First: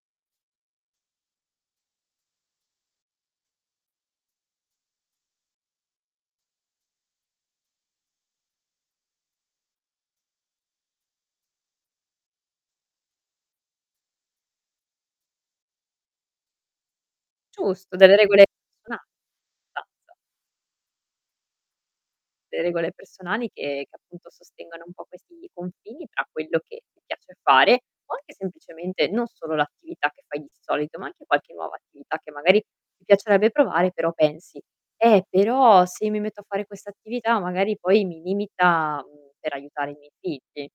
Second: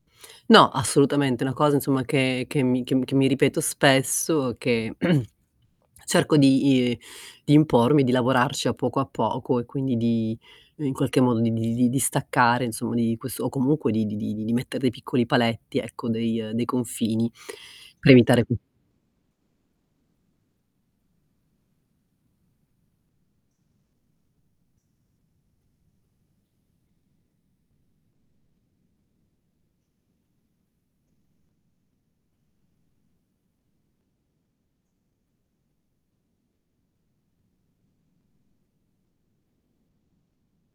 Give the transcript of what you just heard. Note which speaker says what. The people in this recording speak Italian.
Speaker 1: No assolutamente, una cosa, insomma, che che mi che mi che mi ripeto spesso che cerco di i di impormi, di lavorarci a poco a poco e quindi di in qualche modo di di li di staccare insom di quest o comunque di di di di metter dei piccoli paletti, ecco, dei dei confini
Speaker 2: Giusto,
Speaker 1: per
Speaker 2: delle regole
Speaker 1: evitare [unintelligible]
Speaker 2: personali [unintelligible] Delle regole personali che che appunto sostengano un po' questi confini, tra quello che ti piace fare, o anche semplicemente non solo l'attività che fai di solito, ma anche qualche nuova attività che magari ti piacerebbe provare però pensi: "Eh, però se io mi metto a fare questa attività, magari poi mi limita, mhmm, per aiutare i miei figli".